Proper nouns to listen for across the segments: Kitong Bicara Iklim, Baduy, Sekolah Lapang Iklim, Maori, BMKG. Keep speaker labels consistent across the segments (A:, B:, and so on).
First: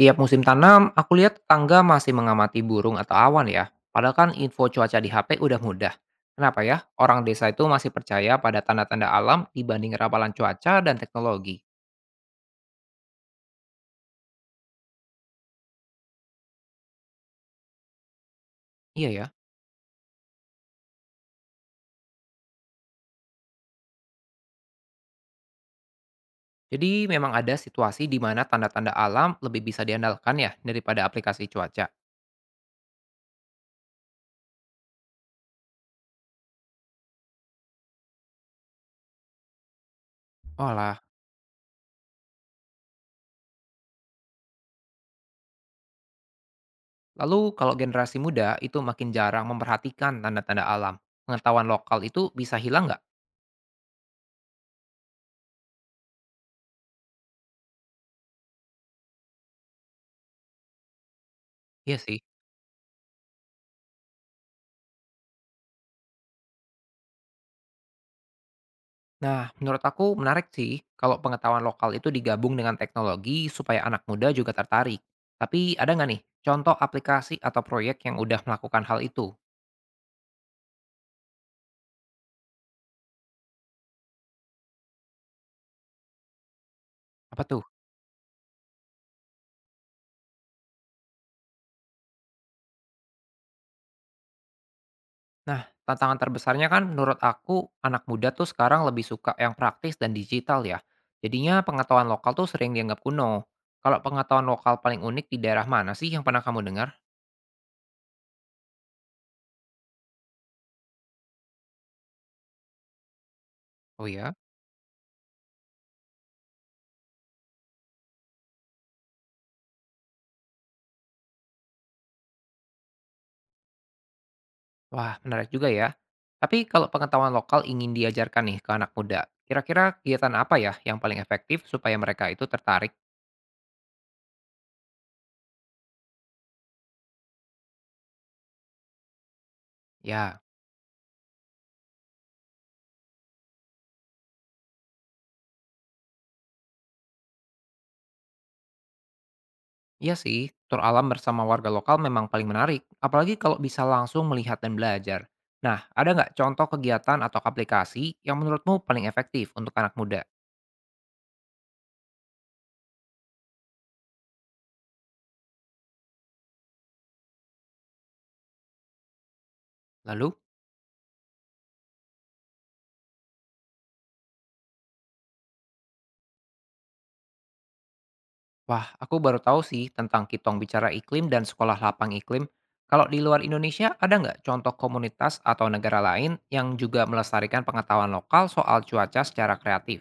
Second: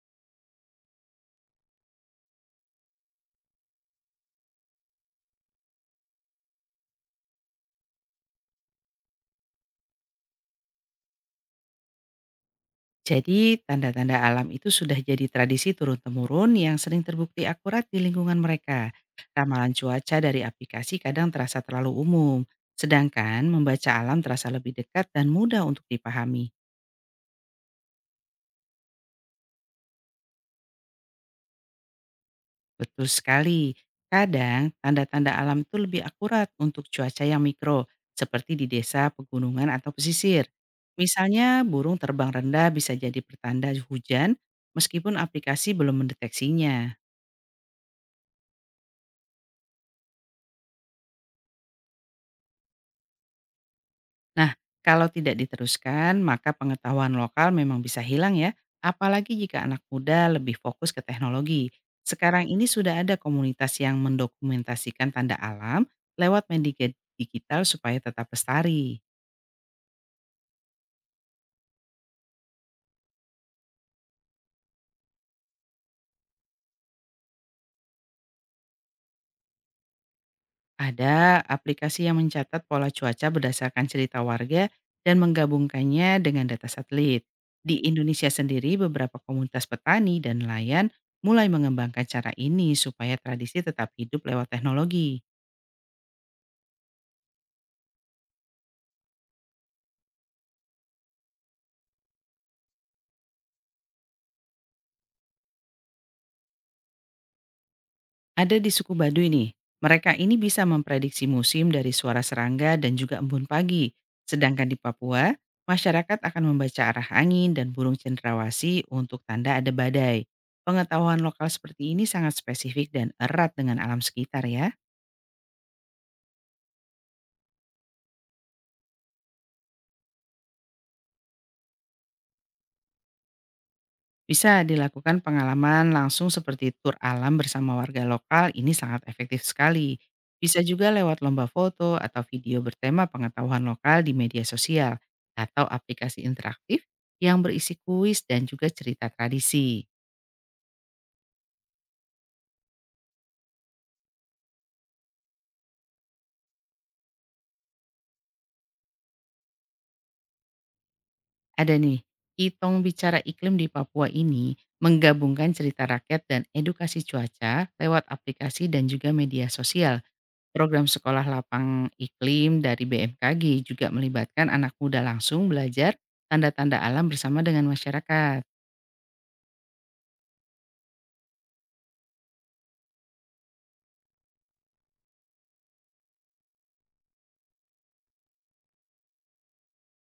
A: Tiap musim tanam, aku lihat tangga masih mengamati burung atau awan ya. Padahal kan info cuaca di HP udah mudah. Kenapa ya? Orang desa itu masih percaya pada tanda-tanda alam dibanding rapalan cuaca dan teknologi.
B: Jadi, tanda-tanda alam itu sudah jadi tradisi turun-temurun yang sering terbukti akurat di lingkungan mereka.
A: Iya ya.
B: Ramalan cuaca dari aplikasi kadang terasa terlalu umum, sedangkan membaca alam terasa lebih dekat dan mudah untuk dipahami.
A: Jadi memang ada situasi di mana tanda-tanda alam lebih bisa diandalkan ya daripada aplikasi cuaca.
B: Betul sekali, kadang tanda-tanda alam itu lebih akurat untuk cuaca yang mikro, seperti di desa, pegunungan, atau pesisir.
A: Olah.
B: Misalnya, burung terbang rendah bisa jadi pertanda hujan meskipun aplikasi belum mendeteksinya.
A: Lalu kalau generasi muda itu makin jarang memperhatikan tanda-tanda alam. Pengetahuan lokal itu bisa hilang nggak?
B: Nah, kalau tidak diteruskan, maka pengetahuan lokal memang bisa hilang ya, apalagi jika anak muda lebih fokus ke teknologi.
A: Iya sih.
B: Sekarang ini sudah ada komunitas yang mendokumentasikan tanda alam lewat media digital supaya tetap lestari.
A: Nah, menurut aku menarik sih kalau pengetahuan lokal itu digabung dengan teknologi supaya anak muda juga tertarik. Tapi ada nggak nih contoh aplikasi atau proyek yang udah melakukan hal itu?
B: Ada aplikasi yang mencatat pola cuaca berdasarkan cerita warga dan menggabungkannya dengan data satelit.
A: Apa tuh?
B: Di Indonesia sendiri, beberapa komunitas petani dan nelayan mulai mengembangkan cara ini supaya tradisi tetap hidup lewat teknologi.
A: Nah, tantangan terbesarnya kan menurut aku anak muda tuh sekarang lebih suka yang praktis dan digital ya. Jadinya pengetahuan lokal tuh sering dianggap kuno. Kalau pengetahuan lokal paling unik di daerah mana sih yang pernah kamu dengar?
B: Ada di suku Baduy nih, mereka ini bisa memprediksi musim dari suara serangga dan juga embun pagi.
A: Oh ya?
B: Sedangkan di Papua, masyarakat akan membaca arah angin dan burung cendrawasih untuk tanda ada badai. Pengetahuan lokal seperti ini sangat spesifik dan erat dengan alam sekitar ya.
A: Wah, menarik juga ya. Tapi kalau pengetahuan lokal ingin diajarkan nih ke anak muda, kira-kira kegiatan apa ya yang paling efektif supaya mereka itu tertarik?
B: Bisa dilakukan pengalaman langsung seperti tur alam bersama warga lokal, ini sangat efektif sekali.
A: Ya,
B: Bisa juga lewat lomba foto atau video bertema pengetahuan lokal di media sosial atau aplikasi interaktif yang berisi kuis dan juga cerita tradisi.
A: iya sih, tur alam bersama warga lokal memang paling menarik, apalagi kalau bisa langsung melihat dan belajar. Nah, ada nggak contoh kegiatan atau aplikasi yang menurutmu paling efektif untuk anak muda?
B: Ada nih, Kitong Bicara Iklim di Papua ini menggabungkan cerita rakyat dan edukasi cuaca lewat aplikasi dan juga media sosial.
A: Lalu?
B: Program sekolah lapang iklim dari BMKG juga melibatkan anak muda langsung belajar tanda-tanda alam bersama dengan masyarakat.
A: Wah, aku baru tahu sih tentang Kitong Bicara Iklim dan Sekolah Lapang Iklim. Kalau di luar Indonesia, ada nggak contoh komunitas atau negara lain yang juga melestarikan pengetahuan lokal soal cuaca secara kreatif?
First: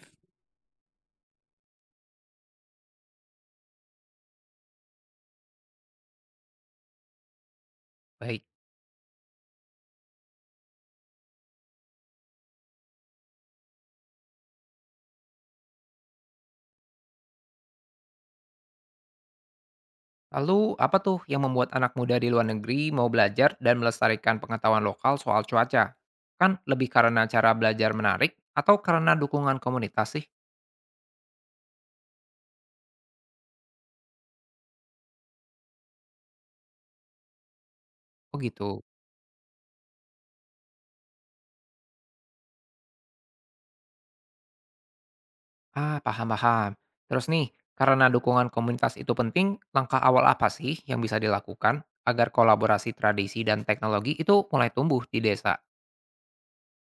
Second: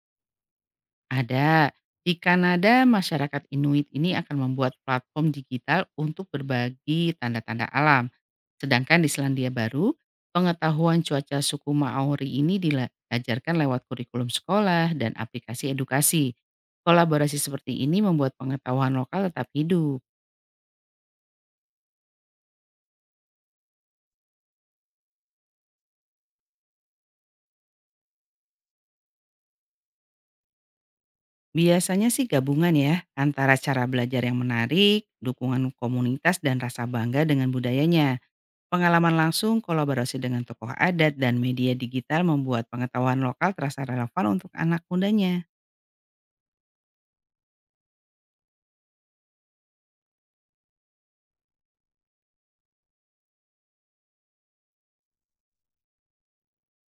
B: Ada di Kanada, masyarakat Inuit ini akan membuat platform digital untuk berbagi tanda-tanda alam.
A: Baik.
B: Sedangkan di Selandia Baru, pengetahuan cuaca suku Maori ini diajarkan lewat kurikulum sekolah dan aplikasi edukasi. Kolaborasi seperti ini membuat pengetahuan lokal tetap hidup.
A: Lalu, apa tuh yang membuat anak muda di luar negeri mau belajar dan melestarikan pengetahuan lokal soal cuaca? Kan lebih karena cara belajar menarik atau karena dukungan komunitas sih?
B: Biasanya sih gabungan ya, antara cara belajar yang menarik, dukungan komunitas dan rasa bangga dengan budayanya.
A: Oh gitu.
B: Pengalaman langsung, kolaborasi dengan tokoh adat dan media digital membuat pengetahuan lokal terasa relevan untuk anak mudanya.
A: Ah, paham-paham. Terus nih, karena dukungan komunitas itu penting, langkah awal apa sih yang bisa dilakukan agar kolaborasi tradisi dan teknologi itu mulai tumbuh di desa?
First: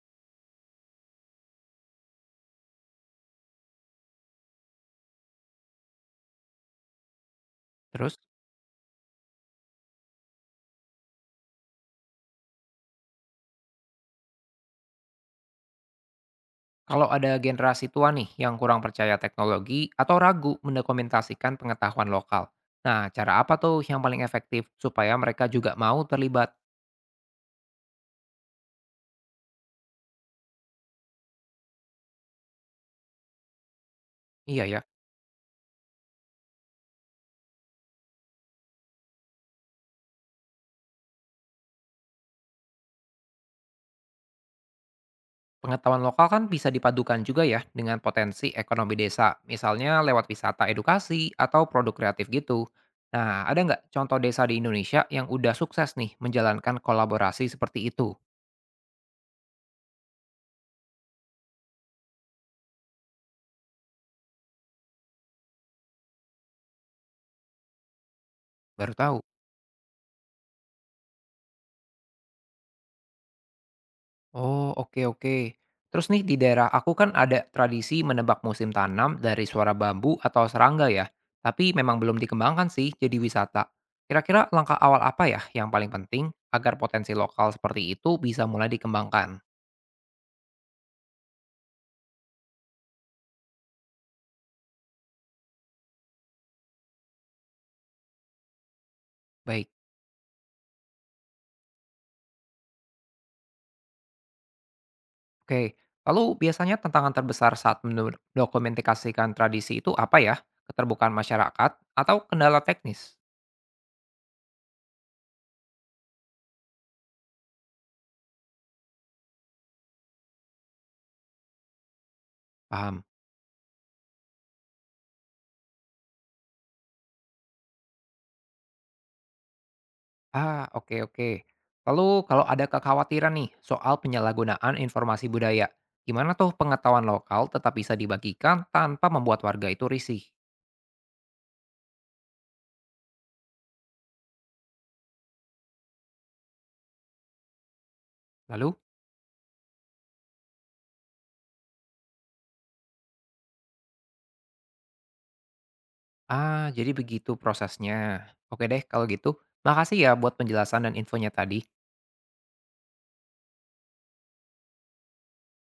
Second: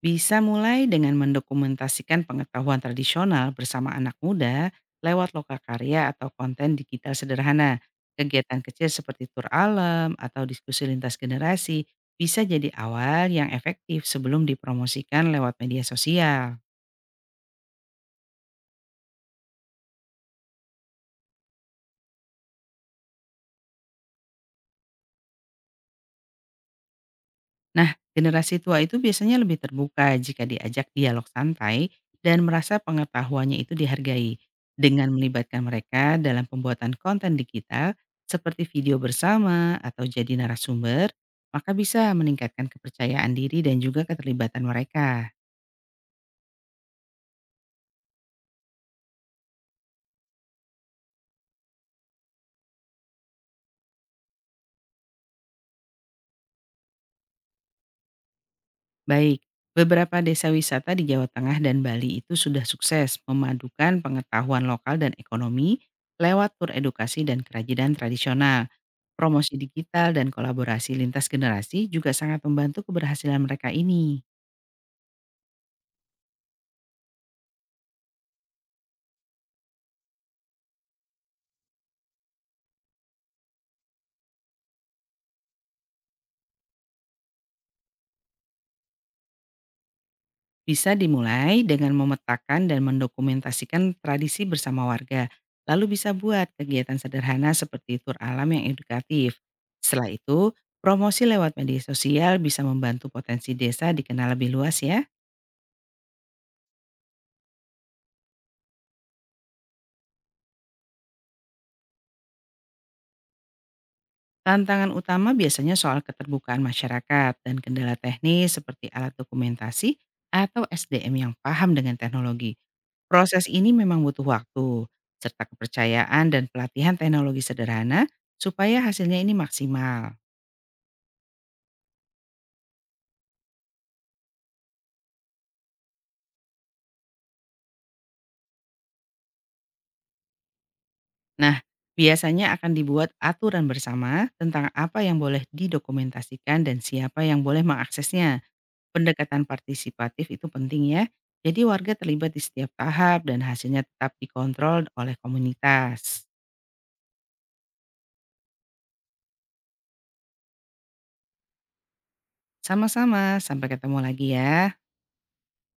B: Bisa mulai dengan mendokumentasikan pengetahuan tradisional bersama anak muda lewat lokal karya atau konten digital sederhana.
A: Terus,
B: Kegiatan kecil seperti tur alam atau diskusi lintas generasi bisa jadi awal yang efektif sebelum dipromosikan lewat media sosial.
A: kalau ada generasi tua nih yang kurang percaya teknologi atau ragu mendokumentasikan pengetahuan lokal. Nah, cara apa tuh yang paling efektif supaya mereka juga mau terlibat?
B: Nah, generasi tua itu biasanya lebih terbuka jika diajak dialog santai dan merasa pengetahuannya itu dihargai.
A: Iya ya.
B: Dengan melibatkan mereka dalam pembuatan konten digital seperti video bersama atau jadi narasumber, maka bisa meningkatkan kepercayaan diri dan juga keterlibatan mereka.
A: Pengetahuan lokal kan bisa dipadukan juga ya dengan potensi ekonomi desa, misalnya lewat wisata edukasi atau produk kreatif gitu. Nah, ada nggak contoh desa di Indonesia yang udah sukses nih menjalankan kolaborasi seperti itu?
B: Baik, beberapa desa wisata di Jawa Tengah dan Bali itu sudah sukses memadukan pengetahuan lokal dan ekonomi lewat tur edukasi dan kerajinan tradisional.
A: Baru tahu.
B: Promosi digital dan kolaborasi lintas generasi juga sangat membantu keberhasilan mereka ini.
A: Oh, oke oke. Terus nih di daerah aku kan ada tradisi menebak musim tanam dari suara bambu atau serangga ya. Tapi memang belum dikembangkan sih jadi wisata. Kira-kira langkah awal apa ya yang paling penting agar potensi lokal seperti itu bisa mulai dikembangkan?
B: Bisa dimulai dengan memetakan dan mendokumentasikan tradisi bersama warga, lalu bisa buat kegiatan sederhana seperti tur alam yang edukatif.
A: Baik.
B: Setelah itu, promosi lewat media sosial bisa membantu potensi desa dikenal lebih luas ya.
A: Oke, lalu biasanya tantangan terbesar saat mendokumentasikan tradisi itu apa ya? Keterbukaan masyarakat atau kendala teknis?
B: Tantangan utama biasanya soal keterbukaan masyarakat dan kendala teknis seperti alat dokumentasi atau SDM yang paham dengan teknologi.
A: Paham?
B: Proses ini memang butuh waktu, serta kepercayaan dan pelatihan teknologi sederhana supaya hasilnya ini maksimal.
A: Ah, oke oke. Lalu kalau ada kekhawatiran nih soal penyalahgunaan informasi budaya, gimana tuh pengetahuan lokal tetap bisa dibagikan tanpa membuat warga itu risih?
B: Nah, biasanya akan dibuat aturan bersama tentang apa yang boleh didokumentasikan dan siapa yang boleh mengaksesnya.
A: Lalu?
B: Pendekatan partisipatif itu penting ya. Jadi warga terlibat di setiap tahap dan hasilnya tetap dikontrol oleh komunitas.
A: Ah, jadi begitu prosesnya. Oke deh kalau gitu. Makasih ya buat penjelasan dan infonya tadi.
B: Sama-sama, sampai ketemu lagi ya.